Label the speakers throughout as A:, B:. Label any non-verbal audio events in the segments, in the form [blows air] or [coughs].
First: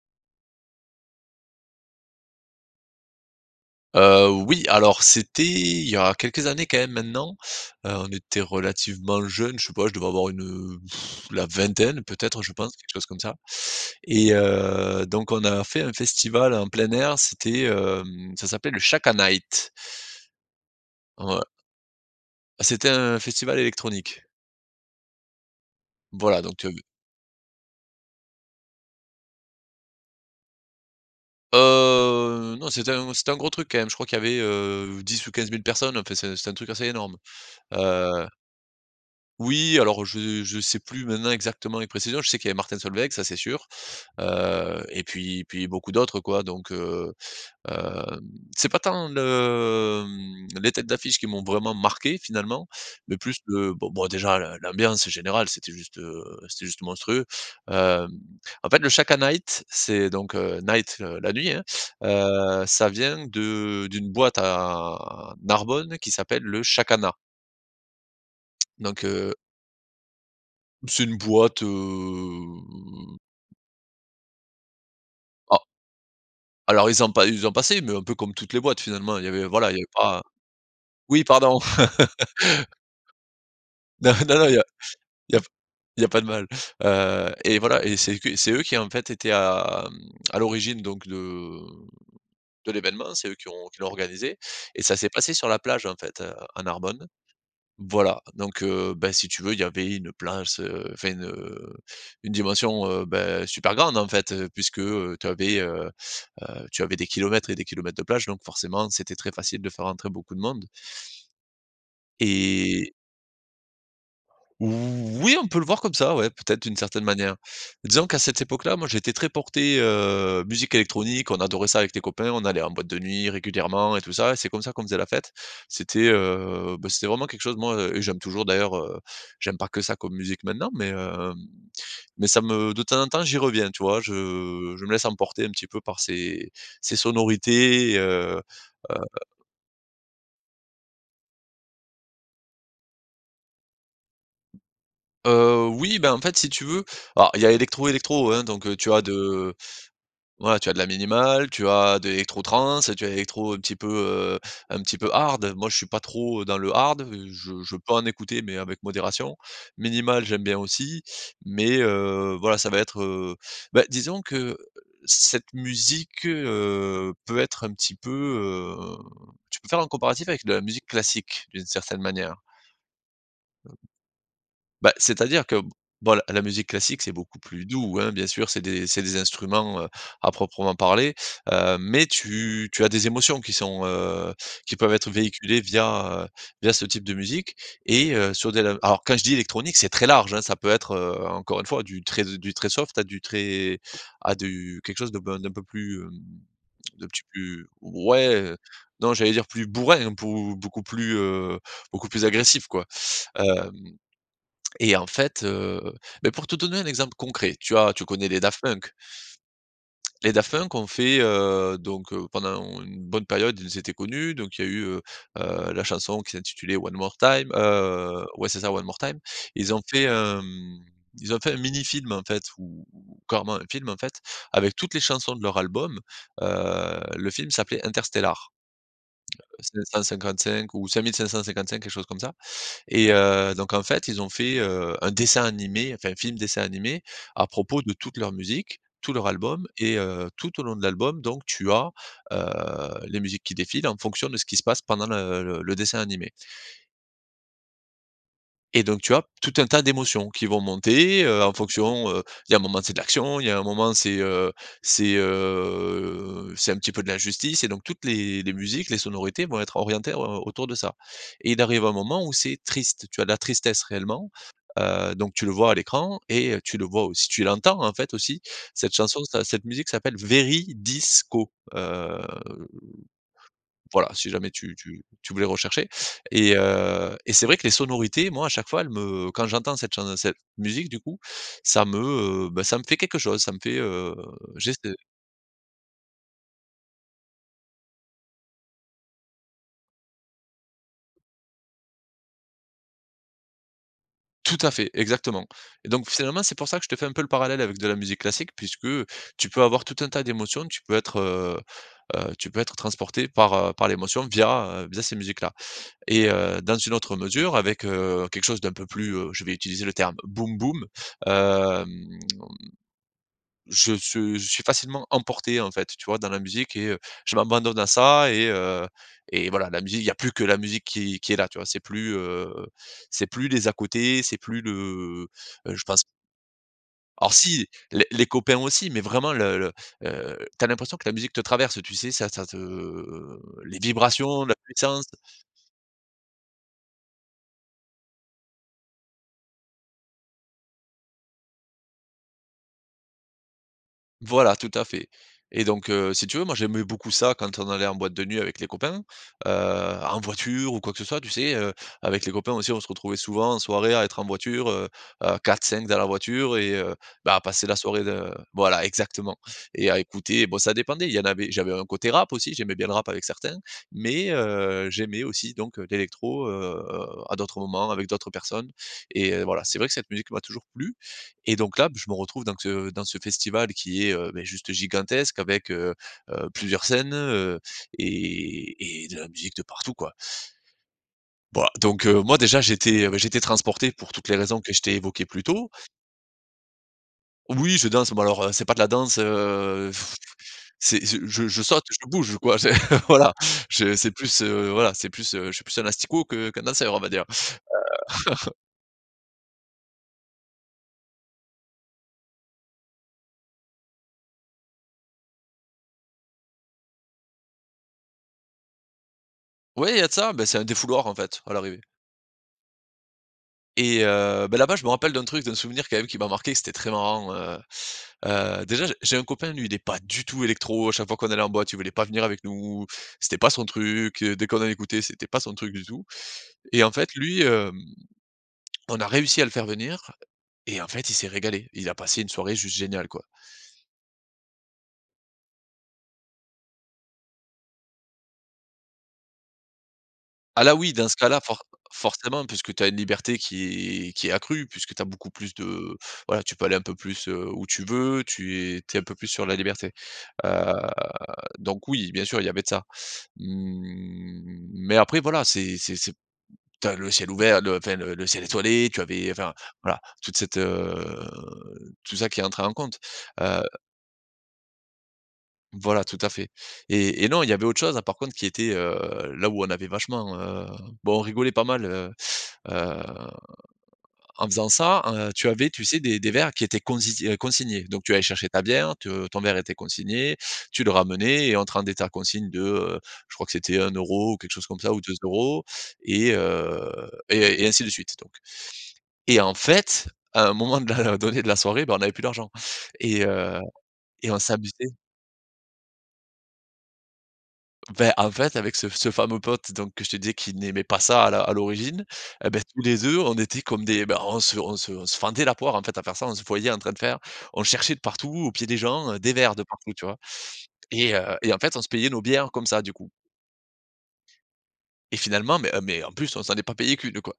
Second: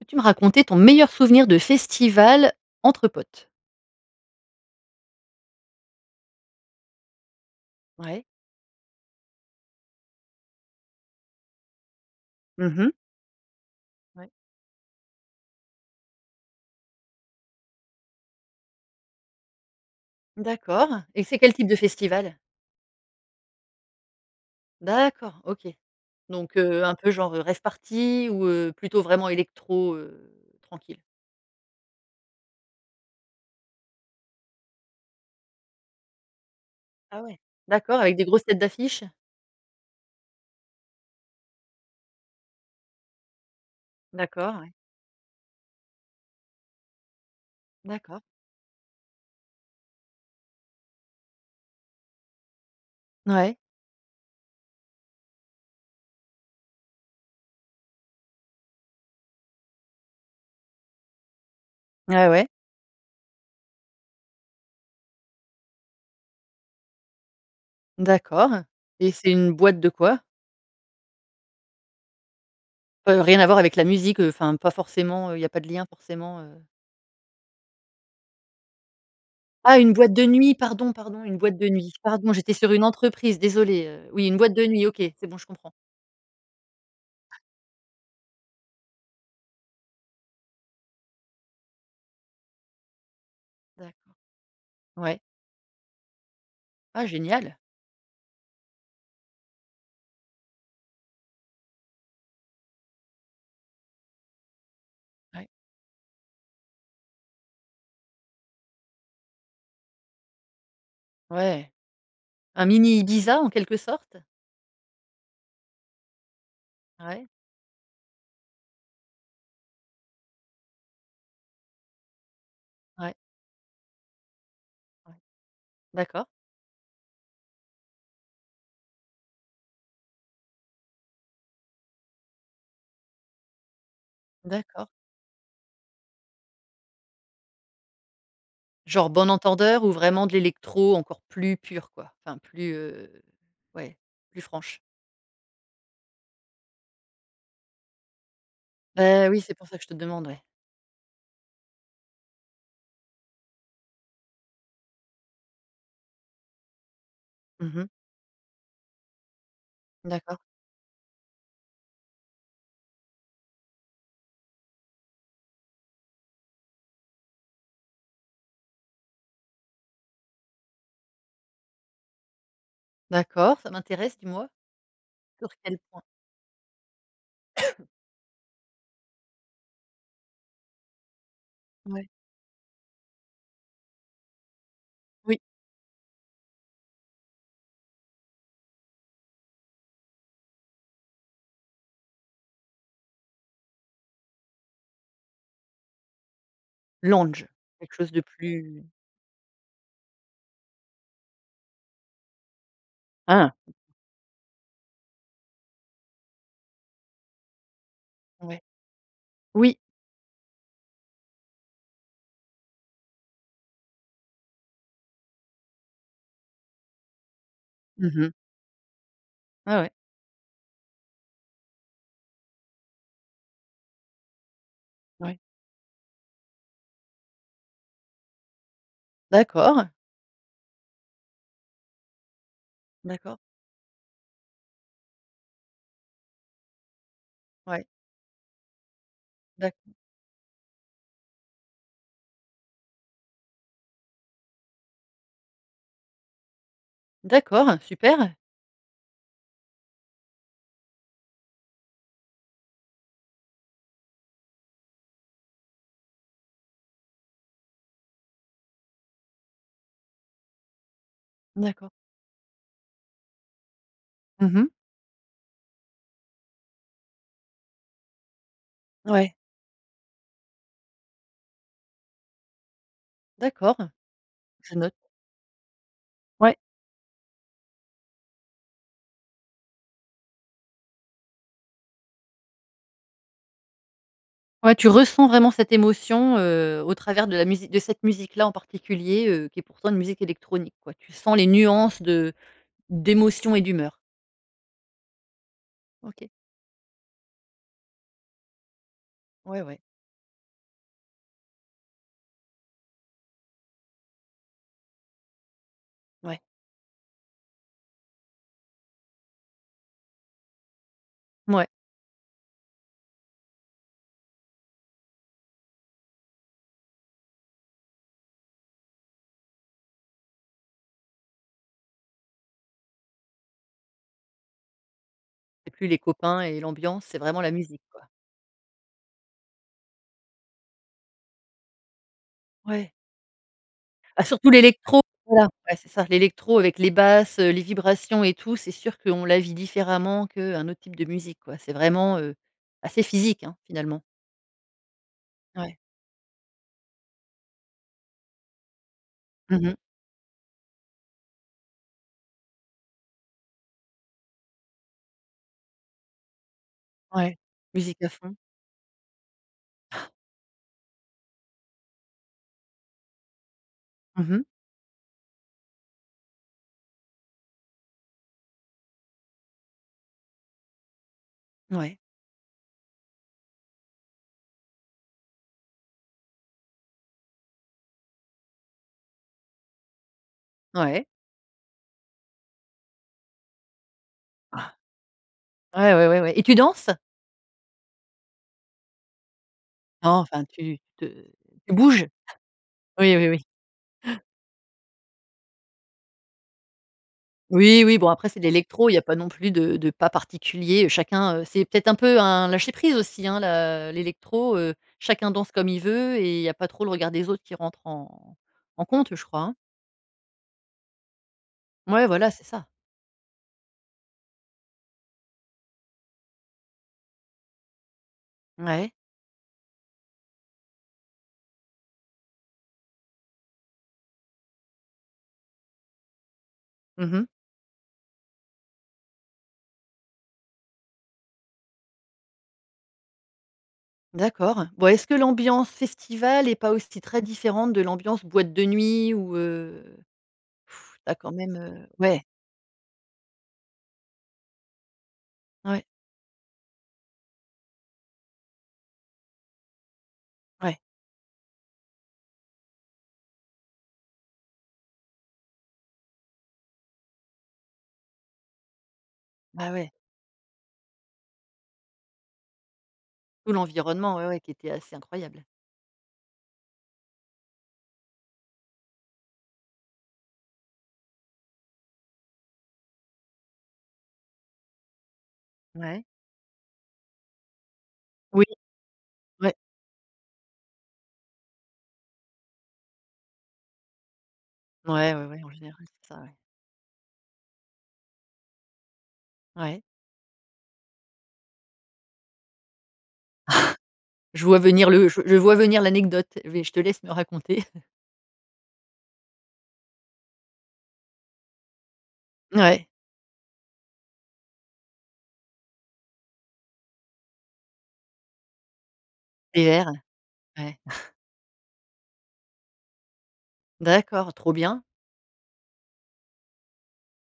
A: Peux-tu me raconter ton meilleur souvenir de festival entre potes?
B: Heu, oui, alors, c'était il y a quelques années quand même maintenant. Heu, on
A: Ouais.
B: était relativement jeune, je sais pas, je devais avoir une, heu, [blows air] la vingtaine peut-être, je
A: Mmh
B: pense, quelque
A: mh.
B: chose comme ça
A: Ouais.
B: et heu, donc on a fait un festival en plein air. C'était, hem, ça s'appelle le Shaka Night.
A: D'accord et c'est
B: Ouais.
A: quel type de festival?
B: C'était un festival électronique.
A: D'accord. OK.
B: Voilà,
A: Donc,
B: donc, tu as vu.
A: heu, un peu genre rave party ou, heu, plutôt, vraiment électro, heu, tranquille?
B: Heu, non, c'était un c'était un gros truc quand même. Je crois qu'il y avait, heu, 10 ou 15000 personnes. Enfin, c'est c'est un truc assez énorme,
A: Ah ouais. D'accord avec des
B: heu
A: grosses têtes d'affiche?
B: Oui alors, je je sais plus maintenant exactement les précisions. Je sais qu'il y avait Martin Solveig, ça c'est sûr,
A: D'accord, ouais.
B: heu et puis et puis beaucoup d'autres, quoi. Donc, heu, hem,
A: D'accord.
B: c'est pas tant le, mmh, les têtes d'affiche qui m'ont vraiment marqué. Finalement, le plus,
A: Ouais.
B: heu, bon bon, déjà, le l'ambiance générale, c'était juste, heu, c'était juste monstrueux, hem, en fait, le Shaka Night, c'est donc, heu, Night, le la nuit, hein,
A: Ouais, ouais.
B: heu, ça vient de d'une boîte à Narbonne qui s'appelle le Chakana.
A: D'accord
B: Donc,
A: et c'est
B: heu
A: une boîte de quoi?
B: C'est une boîte, heu
A: Heu, rien à voir avec la musique, enfin, pas forcément, heu, il y a pas
B: Ah.
A: de lien forcément, heu.
B: Alors, ils ont pas ils ont passé mais un peu comme toutes les boîtes, finalement. Il y avait, voilà, il y
A: Ah!
B: avait
A: Une boîte
B: pas, heu
A: de nuit, pardon, pardon,
B: oui,
A: une boîte
B: pardon?
A: de nuit, pardon. J'étais sur
B: [laughs]
A: une entreprise, désolée, heu.
B: Non,
A: Oui, une
B: non, non,
A: boîte
B: il y a
A: de nuit. OK. C'est
B: il y
A: bon,
B: a
A: je comprends.
B: il y a pas de mal, heu,
A: Ouai
B: et voilà et c'est que c'est eux qui, en fait, étaient à, mmh, à l'origine donc de, mmh, de l'événement. C'est eux qui ont qui l'ont
A: D'acc
B: organisé et ça s'est
A: Ouais.
B: passé sur la plage, en fait, heu, à
A: Ah
B: Narbonne.
A: génial!
B: Voilà, donc, heu, bah, si tu veux, il y avait une plage ce enfin, une, heu, une dimension, beh, super grande, en fait, heu, puisque, heu, tu
A: Ouais.
B: avais, heu heu, tu avais des kilomètres et des kilomètres de plage. Donc, forcément, c'était très facile de faire rentrer beaucoup de monde.
A: Ouais, un
B: Et
A: mini Ibiza, en quelque sorte?
B: Oui, on peut le voir comme ça, ouais, peut-être, d'une certaine
A: Ouais.
B: manière. Disons qu'à cette époque-là, moi, j'étais très porté, heu, musique électronique. On adorait ça avec les copains. On allait en boîte de
A: Ouais.
B: nuit régulièrement et tout ça et c'est comme ça qu'on faisait la fête. C'était,
A: D'accord.
B: heu, bah, c'était vraiment quelque chose, moi et j'aime toujours, d'ailleurs, heu, j'aime pas que ça, comme musique, maintenant, mais, hem, mais ça me de temps en temps, j'y reviens, tu vois? Je je
A: D'accord.
B: me laisse emporter un petit peu par ces ces sonorités et heu heu
A: Genre Bon Entendeur ou vraiment de l'électro encore plus pur, quoi. Enfin, plus, heu, ouais, plus franche.
B: Heu, oui, bah, en fait, si tu veux, alors il y a électro, électro, hein. Donc, heu, tu as
A: Beh, oui.
B: de
A: C'est pour ça que je te demande. Ouais.
B: voilà, tu as de la minimale, tu as de l'électro trance, tu as l'électro un petit peu, heu, un petit peu hard. Moi, je suis pas trop dans le hard. Je
A: Mmh
B: je
A: mh.
B: peux en écouter mais avec modération. Minimale,
A: D'accord.
B: j'aime bien aussi, mais, heu, voilà, ça va être, heu, bah, disons que cette musique, heu, peut être un petit peu, heu, tu peux faire un comparatif avec de la musique classique, d'une certaine manière.
A: D'accord, ça m'intéresse, dis-moi?
B: Bah, c'est-à-dire
A: Sur
B: que,
A: quels points?
B: bon, la musique classique, c'est beaucoup plus
A: [coughs]
B: doux, hein, bien sûr. C'est des c'est des instruments, heu, à proprement parler. Heu, mais
A: Ouais.
B: tu tu as des émotions qui sont, heu, qui peuvent être
A: Oui.
B: véhiculées via, heu, via ce type de musique et heu, sur de la alors, quand je dis électronique, c'est très large, hein. Ça peut être, heu, encore une fois, du très du très soft à du très à du quelque chose de, ben, d'un peu plus, mmh, d'un petit
A: Lounge,
B: peu
A: quelque chose de
B: ouais, heu.
A: plus.
B: Non, j'allais dire plus bourrin, pou beaucoup plus, heu, beaucoup plus agressif, quoi,
A: Ah!
B: hem et en fait, heu, bah, pour te donner un exemple concret, tu as tu connais les Daft
A: Ouais.
B: Punk?
A: Oui.
B: Les Daft Punk ont fait, heu, donc, heu, pendant on une bonne période, ils étaient connus. Donc, il y a eu, heu heu, la chanson qui s'intitulait One More Time,
A: Mmh
B: heu,
A: mh.
B: ouais, c'est ça One More Time.
A: Ouais,
B: Ils ont
A: ouais.
B: fait, hem, ils ont fait un mini film, en fait, ou ou carrément un film, en fait, avec toutes les chansons
A: Ouais.
B: de leur album, heu, le film s'appelait Interstella
A: D'accord.
B: 555 ou 5555 quelque chose comme ça et
A: D'accord.
B: heu, donc, en fait, ils ont fait, heu, un dessin animé, enfin, un film dessin animé à propos
A: Ouais.
B: de toute leur musique, tout leur album
A: D'accord.
B: et heu, tout au long de l'album donc tu as, heu, les musiques qui défilent en fonction de ce qui se passe pendant le le dessin animé
A: D'accord. Super!
B: et donc, tu as tout un tas d'émotions qui vont monter, heu, en fonction, heu, il y a un moment, c'est de l'action, il y a un moment, c'est, heu, c'est, heu, c'est un petit peu de l'injustice et donc, toutes les les musiques, les sonorités vont être orientées en au autour de ça et il arrive
A: D'accord.
B: un moment où c'est triste. Tu as de la tristesse réellement,
A: Mmh mh.
B: heu, donc tu le vois à l'écran et heu, tu le vois aussi, tu l'entends, en fait, aussi, cette chanson,
A: Ouais.
B: sa cette musique, s'appelle Veridis Quo, hem,
A: D'accord.
B: voilà, si jamais tu
A: Je note.
B: tu tu voulais rechercher et
A: Ouais.
B: heu et c'est vrai que les sonorités, moi, à chaque fois, elle me quand j'entends cette chan cette musique, du coup, ça me, heu, bah, ça me fait quelque chose, ça me fait, heu, j'ai
A: Ouais. Tu
B: ce
A: ressens vraiment cette émotion, heu, au travers de la musi de cette musique-là, en particulier, heu, qui est pourtant une musique électronique, ouais. Tu sens les nuances de d'émotion et d'humeur.
B: Tout à fait, exactement et donc,
A: OK.
B: finalement, c'est pour ça que je te fais un peu le parallèle avec de la musique classique puisque tu
A: Ouais,
B: peux
A: ouais.
B: avoir tout un tas d'émotions. Tu peux être, heu heu, tu peux être transporté par, heu, par l'émotion via, heu, via, ces musiques-là et
A: Ouais.
B: heu, dans une autre mesure avec, heu, quelque chose d'un peu plus, heu, je vais utiliser le terme boum boum,
A: Mouais.
B: hem, je ce je suis facilement emporté. En fait, tu vois, dans la musique et heu je m'abandonne à ça et heu, et voilà, la musique, il y a plus que la musique qui qui est là, tu vois? C'est plus, heu, c'est plus les à-côtés, c'est plus le
A: Et
B: je
A: plus les
B: pense
A: copains et l'ambiance. C'est
B: Alors,
A: vraiment la
B: si,
A: musique, quoi.
B: les les copains, aussi, mais, vraiment, le le, heu, tu as l'impression que la musique te traverse, tu sais? Ça, ça te
A: Ouais.
B: les
A: Ah
B: vibrations,
A: surtout
B: la
A: l'électro,
B: puissance.
A: voilà, ouais, c'est ça, l'électro avec les basses, heu, les vibrations et tout. C'est sûr qu'on la vit différemment qu'un autre type de musique, quoi. C'est vraiment, heu, assez physique, hein, finalement.
B: Voilà, tout à fait et
A: Ouais.
B: donc, heu, si tu veux, moi, j'aimais beaucoup ça, quand on allait en boîte de nuit avec les copains. Heu,
A: Mmh mh.
B: en voiture ou quoi que ce soit, tu sais, heu, avec les copains, aussi, on se retrouvait souvent en soirée à être en voiture, heu heu, 4-5 dans la voiture et heu, bah,
A: Ouais,
B: à passer la
A: musique
B: soirée
A: à
B: de
A: fond.
B: voilà, exactement et à
A: [chuckles]
B: écouter, bon, ça dépendait, il y en avait j'avais un côté rap aussi. J'aimais bien le rap avec certains
A: Mmh
B: mais,
A: mh.
B: heu, j'aimais aussi donc, heu, l'électro, heu, à d'autres moments avec d'autres personnes et heu, voilà, c'est vrai que cette musique m'a toujours plu et donc, là,
A: Ouais.
B: je me retrouve donc, heu, dans ce festival qui est, heu, beh, juste gigantesque avec, heu heu, plusieurs scènes, heu et et de la musique de partout, quoi.
A: Ouais.
B: Bah, donc, heu, moi, déjà, j'étais, bah, j'étais transporté pour toutes les raisons
A: Oua
B: que je t'ai évoquées plus tôt.
A: Ouais, ouais, ouais et tu danses?
B: Oui, je danse. Bon, alors, heu, c'est pas de la danse, heu,
A: Nan,
B: [blows air]
A: enfin, tu
B: c'est
A: te
B: je je je
A: tu
B: saute, je
A: bouges.
B: bouge, quoi, [laughs]
A: Oui, oui,
B: voilà.
A: oui.
B: Je c'est
A: Ouais
B: plus, heu, voilà, c'est plus, heu, je suis plus un asticot que qu'un danseur, on va dire,
A: Oui, oui, bon, après, c'est de
B: heu. [laughs]
A: l'électro. Il y a pas non plus de de pas particulier, heu. Chacun, heu, c'est peut-être un peu un lâcher prise aussi, hein, la l'électro, heu. Chacun danse comme il veut et il y a pas trop le regard des autres qui rentre en en compte, je crois, hein?
B: Oui, il y a de ça. Bah, c'est un défouloir, en fait, à l'arrivée.
A: Mouais, voilà, c'est ça.
B: Et heu, bah, là-bas je me rappelle d'un truc, d'un souvenir, quand même, qui m'a marqué, que c'était très marrant heu heu, déjà
A: Ouais.
B: je j'ai un copain, lui, il est pas du tout électro. À chaque fois qu'on allait en boîte, il voulait pas venir avec nous. C'était pas son truc, heu, dès qu'on en écoutait, c'était pas son truc du tout et en fait
A: Mmh mh.
B: lui, hem, on a réussi à le faire venir et en fait il s'est régalé. Il a passé une soirée juste géniale, quoi.
A: D'accord. Bon est-ce que l'ambiance festival est pas aussi très différente de l'ambiance boîte de nuit ou, heu?
B: Ah là oui,
A: [blows air]
B: dans ce
A: D'accord,
B: cas-là,
A: même,
B: for
A: heu ouais.
B: forcément puisque tu as une liberté qui est qui est accrue puisque tu as beaucoup plus
A: Ouais.
B: de voilà, tu peux aller un peu plus, heu, où tu veux, tu es tu es un peu plus sur la liberté, heu,
A: Ouais.
B: donc oui bien sûr il y avait de ça. Mmh, mais après voilà, c'est c'est c'est tu as le ciel ouvert, le enfin le le ciel étoilé. Tu avais enfin
A: Bah ouais.
B: voilà toute cette, heu, tout ça qui entrait en compte.
A: Tout
B: Heu
A: l'environnement, ouais, ouais, qui était assez incroyable.
B: voilà tout à fait et et non il y avait autre chose là par contre qui était, heu, là où on avait vachement, heu bon on rigolait pas mal, heu heu, en faisant ça, heu, tu avais tu sais
A: Ouais.
B: des des verres qui étaient conzi heu, consignés. Donc tu allais
A: Oui.
B: chercher ta bière, tu, heu, ton
A: Ouais.
B: verre était consigné, tu le ramenais et on te rendait ta consigne de, heu, je crois que c'était 1 € ou quelque chose comme ça, ou
A: Ouais,
B: deux
A: ouais, ouais, en
B: euros
A: général, c'est ça
B: et
A: ouais.
B: heu et et ainsi de suite donc et en
A: Ouais.
B: fait, à un moment de la donné de la soirée, bah, on avait plus d'argent et heu
A: [chuckles]
B: et on
A: Je vois venir
B: s'amusait
A: le je je vois venir l'anecdote, vé je te laisse me raconter. [chuckles]
B: Enfin, en fait, avec ce ce fameux pote donc que je te disais qu'il n'aimait pas ça à la à l'origine et ben tous
A: Mouais.
B: les 2 on était comme des ben on se on se on se fendait la poire en fait à faire ça, on se voyait en train de faire on cherchait de partout aux pieds des gens, heu, des verres de
A: Bière,
B: partout, tu vois?
A: ouais. [chuckles]
B: Et heu et en fait on se payait nos bières comme ça du coup.
A: D'accord, trop bien.
B: Et finalement ben, mais, en plus, on s'en est pas payé qu'1 quoi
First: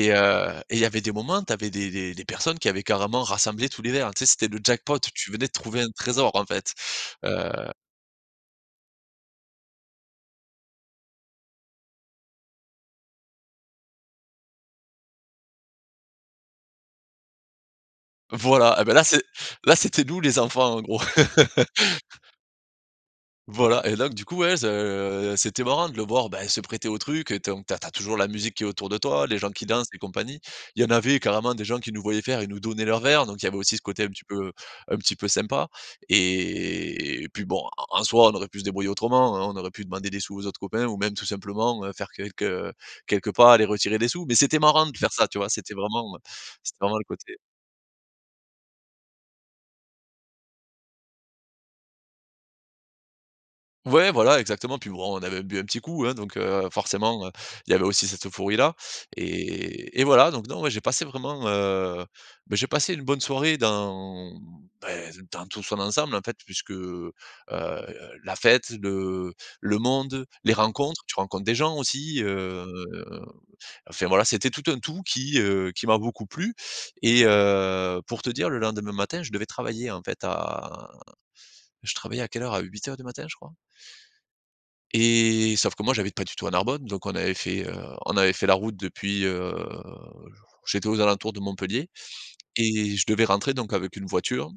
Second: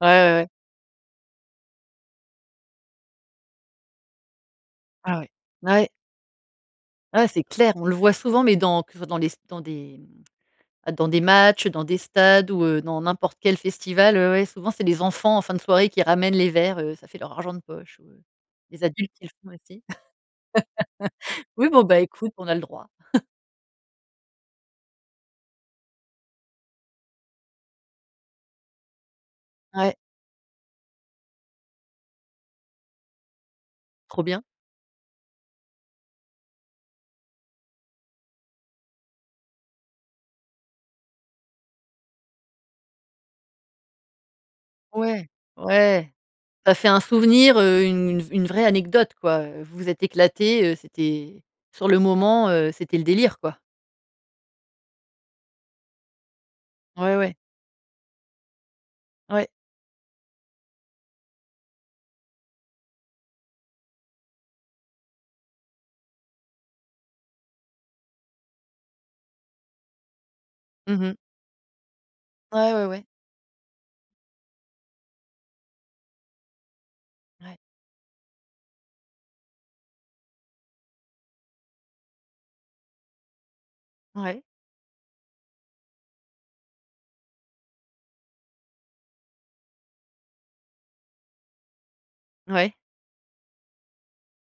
A: Ouais, ouais, ouais.
B: heu et il y avait des moments tu avais des des des personnes qui avaient carrément rassemblé tous les verres. Tu sais, c'était le jackpot,
A: Ah oui.
B: tu venais de trouver
A: Ouais.
B: un trésor en fait,
A: Ouais, c'est
B: heu
A: clair, on le voit souvent, mais dans toujours dans les s dans des mmh, bah, dans des matchs, dans des stades ou, heu, dans n'importe quel festival. Ouais, ouais, souvent, c'est des enfants, en fin de soirée, qui ramènent les verres, heu, ça fait leur argent de poche, heu.
B: Voilà,
A: Les
B: eh bah, là
A: adultes,
B: c'est
A: ils le font
B: là
A: aussi.
B: c'était nous les enfants, en gros.
A: [laughs] Oui, bon, bah, écoute,
B: [laughs]
A: on a le droit. [chuckles]
B: Voilà et donc du coup, ouais ce c'était marrant de le voir ben se prêter au truc et donc tu as tu as toujours la musique qui est autour de toi, les gens qui dansent
A: Ouais.
B: et compagnie. Il y en avait carrément des gens qui nous voyaient faire, ils nous donnaient leurs verres. Donc il y avait aussi ce côté un
A: Trop
B: petit
A: bien.
B: peu, heu, un petit peu sympa et et puis bon en en soi, on aurait pu se débrouiller autrement, hein, on aurait pu demander des sous aux autres copains ou même tout simplement, heu, faire quelques, heu, quelques pas, aller retirer des sous. Mais c'était marrant de faire ça,
A: Ouais,
B: tu vois? C'était
A: ouais.
B: vraiment, heu,
A: Ça
B: c'était
A: fait
B: vraiment
A: un
B: le côté
A: souvenir, heu, une une vraie anecdote quoi, heu, vous vous êtes éclatés, heu, c'était sur le moment, heu, c'était le délire, quoi.
B: Ouais voilà exactement et puis bon, on avait bu un petit coup, hein, donc, heu,
A: Ouais,
B: forcément, heu,
A: ouais.
B: il y avait aussi cette euphorie-là
A: Ouais.
B: et et voilà donc non, moi, j'ai passé vraiment, heu, bah, j'ai passé une bonne soirée dans, bah, dans tout son ensemble en fait puisque, heu, la fête, le le monde, les
A: Mmh
B: rencontres.
A: mh.
B: Tu rencontres des gens aussi, heu,
A: Ouais, ouais, ouais.
B: enfin, voilà, c'était tout un tout qui, heu, qui m'a beaucoup plu et
A: Ouais.
B: heu, pour te dire, le lendemain matin je devais travailler en fait à je travaillais à quelle heure? À 8:00 du matin, je crois.
A: Ouais.
B: Et sauf que moi j'habite pas du tout à Narbonne. Donc on avait fait, heu, on avait fait la route depuis, heu, je vou j'étais aux alentours de Montpellier
A: Ouais.
B: et je devais rentrer donc avec une voiture,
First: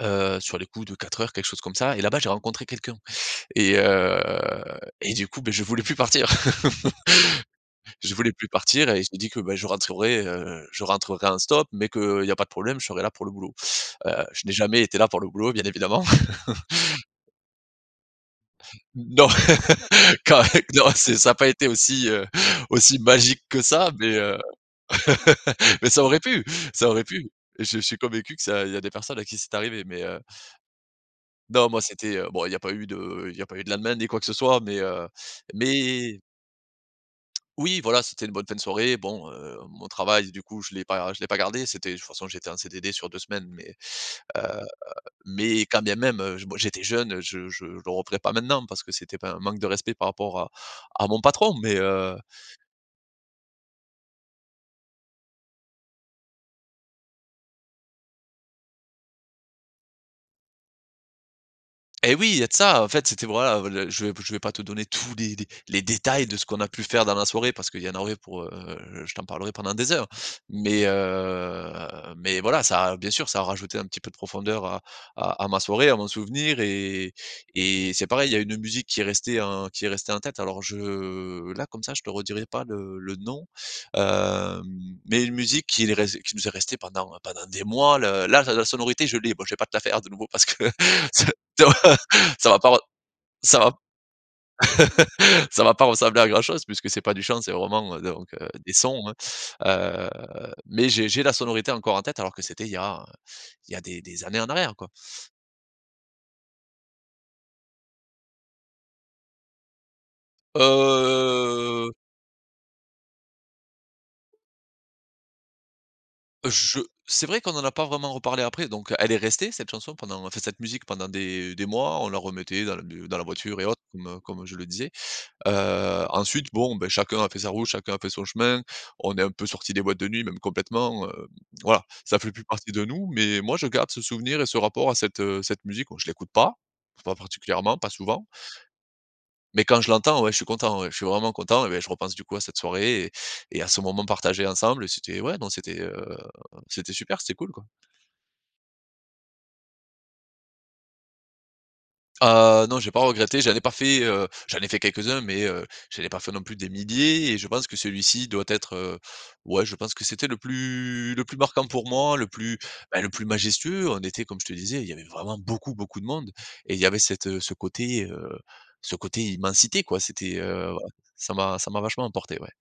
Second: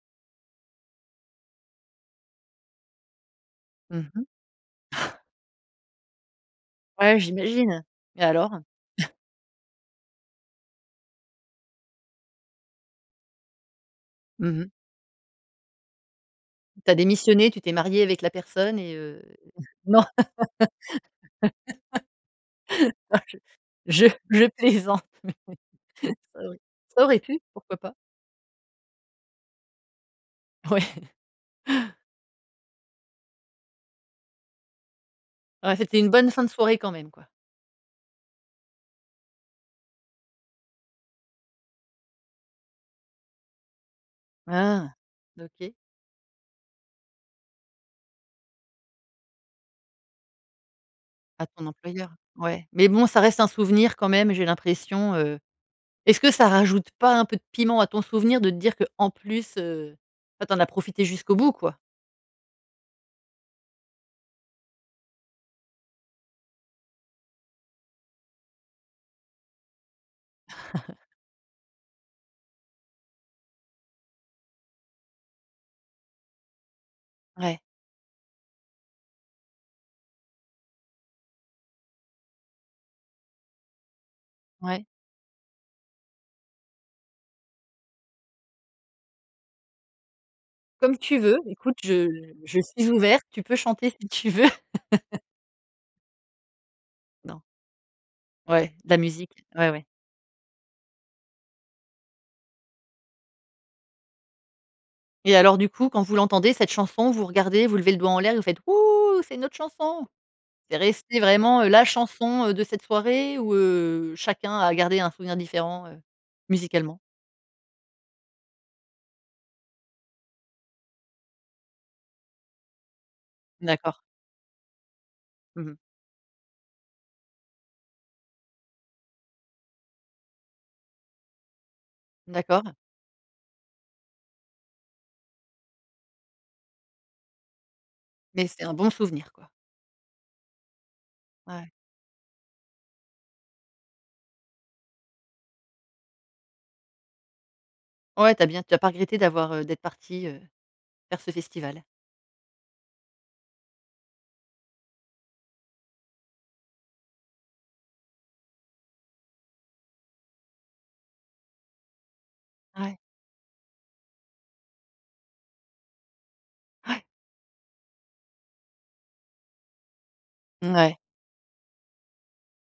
B: heu, sur les coups de 4:00 quelque chose comme ça et là-bas j'ai rencontré quelqu'un et
A: Mmh
B: heu
A: mh.
B: et
A: [chuckles]
B: du coup, bah, je voulais plus partir.
A: Ouais, j'imagine
B: [laughs] Je
A: et
B: voulais plus
A: alors?
B: partir et je
A: [chuckles]
B: me dis que, bah, je rentrerai, heu, je rentrerai en stop, mais qu'il y a pas de problème, je serai là pour le boulot, heu, je n'ai
A: Mmh mh.
B: jamais été là pour le boulot bien évidemment.
A: Tu as
B: [laughs]
A: démissionné, tu t'es marié avec la personne et heu,
B: Non,
A: non?
B: [laughs] quand eh qu non, c'est ça a pas été aussi, heu, aussi
A: [laughs] Je
B: magique que ça,
A: je
B: mais, heu,
A: je plaisante!
B: [laughs] mais ça aurait
A: Ça
B: pu,
A: aurait
B: ça aurait
A: ça aurait
B: pu
A: pu,
B: et je
A: pourquoi
B: je
A: pas?
B: suis convaincu que ça il y a des personnes à qui c'est arrivé, mais heu
A: Ouais.
B: non moi
A: [chuckles]
B: c'était, heu bon, il y a pas eu de il y a pas eu de de lendemain ni quoi que ce soit, mais, heu,
A: Ah, c'était une
B: mais
A: bonne fin de soirée quand même, quoi!
B: oui voilà, c'était une bonne fin de soirée, bon, heu, mon travail du coup je l'ai pas je l'ai pas gardé, c'était de toute façon j'étais en CDD sur 2 semaines mais, heu,
A: Ah.
B: mais
A: OK.
B: quand bien même, heu, bon, j'étais jeune, je je je le referai pas maintenant parce que c'était pas un manque de respect par rapport à à mon
A: À
B: patron
A: ton
B: mais,
A: employeur,
B: heu
A: ouais. Mais bon, ça reste un souvenir quand même, j'ai l'impression, heu est ce que ça rajoute pas un peu de piment à ton souvenir, de te dire qu'en plus, heu, ah tu en as profité jusqu'au bout quoi?
B: Et oui, il y a de ça, en fait, c'était voilà, heu, le je vais je vais pas te donner tous les dé les détails de ce qu'on a pu faire dans la soirée parce qu'il y en aurait pour, heu, je t'en parlerai pendant des heures. Mais,
A: [chuckles]
B: heu, mais voilà, ça a bien sûr ça a rajouté un petit peu de profondeur à à à ma soirée, à mon souvenir et
A: Ouais.
B: et c'est pareil, il y a une musique qui est restée en qui est restée en tête. Alors je là comme ça je te redirai pas le le nom, hem,
A: Ouais.
B: mais une musique qui est res qui nous est restée pendant pendant des mois, le là la sonorité je l'ai, bon je vais pas te la faire de nouveau parce que
A: Comme tu
B: ce
A: veux,
B: ça va
A: écoute je
B: [chuckles] ça va
A: je
B: pas re
A: suis ouverte, tu peux
B: ça va
A: chanter si tu veux! [laughs]
B: [laughs] ça va pas ressembler à grand chose puisque c'est pas du chant
A: Non?
B: c'est vraiment, heu, donc, heu, des
A: Ouais, de la
B: sons, hein,
A: musique, ouais, ouais.
B: heu, mais j'ai j'ai la sonorité encore en tête alors que c'était il y a, heu, il y a des des années en arrière, quoi.
A: Et alors du coup, quand vous l'entendez cette chanson, vous regardez, vous levez le doigt en l'air, vous faites: «Hou, c'est notre chanson!». C'est resté vraiment, heu, la
B: Heu
A: chanson, heu, de cette soirée ou, heu, chacun a gardé un souvenir différent, heu,
B: je
A: musicalement?
B: c'est vrai qu'on en a pas vraiment reparlé après. Donc, heu, elle est restée, cette chanson, pendant en fait cette musique pendant des des mois. On la remettait dans le b dans la voiture et autres
A: D'accord.
B: comme, heu, comme je le disais,
A: Mmh mh.
B: heu, ensuite bon, beh, chacun a fait sa route, chacun a fait son chemin, on est un peu sortis des boîtes de nuit, même complètement, hem, voilà. Ça fait plus partie
A: D'accord.
B: de nous, mais moi, je garde ce souvenir et ce rapport à cette, heu, cette musique, bon je l'écoute pas pas particulièrement, pas souvent
A: Mais c'est un bon souvenir, quoi?
B: mais quand je l'entends, ouais, je suis content ouais, je suis vraiment content
A: Ouais.
B: et beh, je repense du coup à cette soirée et et à ce moment partagé ensemble et c'était ouais non c'était, heu, c'était super, c'était cool quoi.
A: Ouais, tu as bien tu as pas regretté d'avoir, heu, d'être parti, heu, faire ce festival.
B: Heu, non, j'ai pas regretté, j'en ai pas fait, heu, j'en ai fait quelques-uns mais, heu, j'en ai pas fait non plus des milliers et je pense que celui-ci doit être, heu, ouais, je pense que c'était le plus le plus marquant pour moi, le plus,
A: Ouais.
B: bah, le plus majestueux. On était, comme je te disais, il y avait vraiment beaucoup, beaucoup de monde et il y avait
A: Ouais.
B: cette, heu, ce côté, heu, ce côté immensité quoi, c'était, heu,
A: Ouais.
B: ça m'a ça m'a vachement emporté, ouais.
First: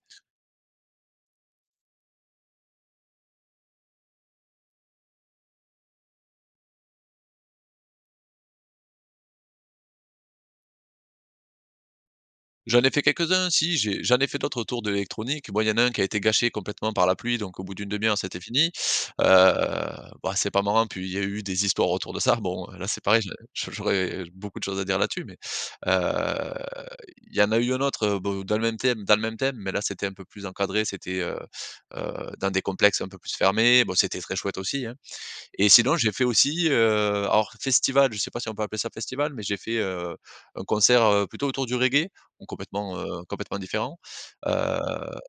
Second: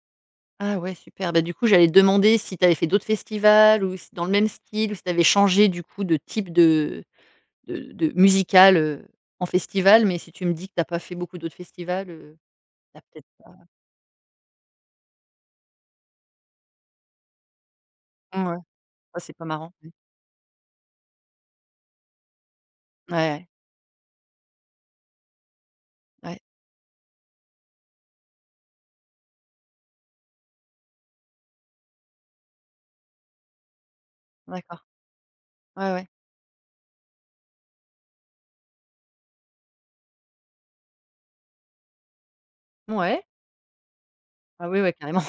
A: Ah ouais super, bah, du coup, j'allais te demander si tu avais fait d'autres festivals ou s dans le même style, si tu avais changé du coup de type de de de musical, heu, en festival? Mais si tu me dis que tu as pas fait beaucoup d'autres festivals, heu,
B: J'en ai
A: tu
B: fait
A: as peut être
B: quelques-uns.
A: pas
B: Si j'ai j'en ai fait d'autres autour de l'électronique. Bon, il y en a un qui a été gâché complètement par la pluie, donc au bout d'une demi-heure, c'était
A: Mouais.
B: fini,
A: Ouais,
B: heu,
A: c'est pas marrant, mmh.
B: bah, c'est pas marrant, puis il y a eu des histoires autour de ça, bon, heu, là, c'est pareil
A: Mouais, ouais.
B: j'au j'aurais, heu, beaucoup de choses à dire là-dessus mais,
A: Ouais.
B: heu, il y en a eu un autre, heu, bo dans le même thème dans le même thème mais là, c'était un peu plus encadré, c'était, heu heu, dans des complexes un peu plus fermés. Bon c'était très chouette
A: D'accord.
B: aussi, hein. Et
A: Ouais,
B: sinon
A: ouais.
B: j'ai fait aussi, heu, alors, festival, je sais pas si on peut appeler ça festival, mais j'ai fait, heu, un concert, heu, plutôt autour du reggae, bon complètement,
A: Mouais.
B: heu, complètement différent, heu,
A: Ah oui ouais, carrément!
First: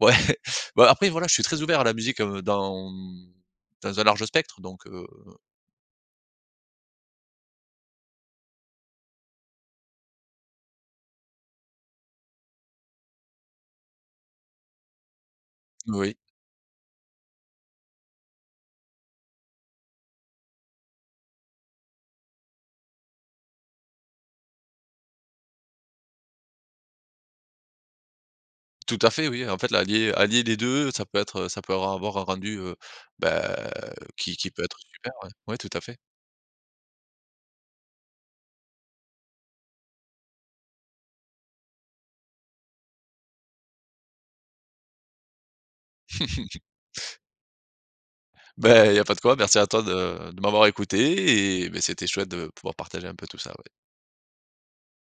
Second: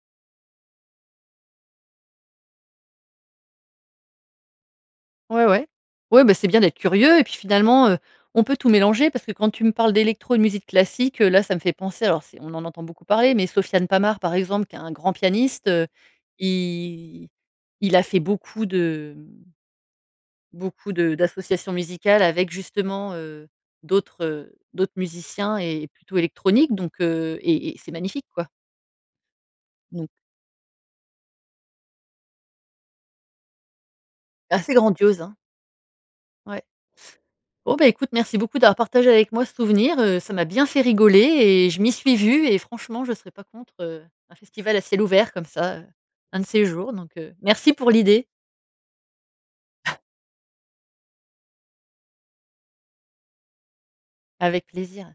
B: ouais, [chuckles] bon après, voilà, je suis très ouvert à la musique, heu, dans, mmh, dans un large spectre donc, heu
A: Ouais, ouais. Ouais, bah, c'est bien d'être curieux et puis finalement, heu, on peut tout mélanger parce que, quand tu me parles d'électro et de musique classique, heu, là, ça me fait penser, alors c'est on en entend beaucoup parler, mais Sofiane Pamart, par exemple, qui est un grand pianiste, heu,
B: Oui.
A: i il a fait beaucoup de, mmh, beaucoup de d'associations musicales, avec justement, heu, d'autres, heu, d'autres musiciens et plutôt électroniques, donc, heu, et et c'est magnifique, quoi.
B: Tout à fait oui. En fait
A: Mmh.
B: l'allier allier les 2, ça peut être ça peut ra avoir un rendu, heu, bah, qui qui peut
A: Assez
B: être super,
A: grandiose,
B: ouais.
A: hein.
B: Ouais, tout à fait.
A: Ouais. Oh bah, écoute, merci beaucoup d'avoir partagé avec moi ce souvenir, heu, ça m'a bien fait rigoler et je m'y suis vue et franchement, je serais pas contre, heu, un festival à ciel ouvert comme ça, heu, un de
B: [laughs]
A: ces jours, donc, heu, merci pour l'idée.
B: Bah, il y a pas de quoi! Merci à toi
A: [chuckles]
B: de de m'avoir écouté et beh, c'était chouette de pouvoir partager un peu tout ça, ouais.
A: Avec plaisir.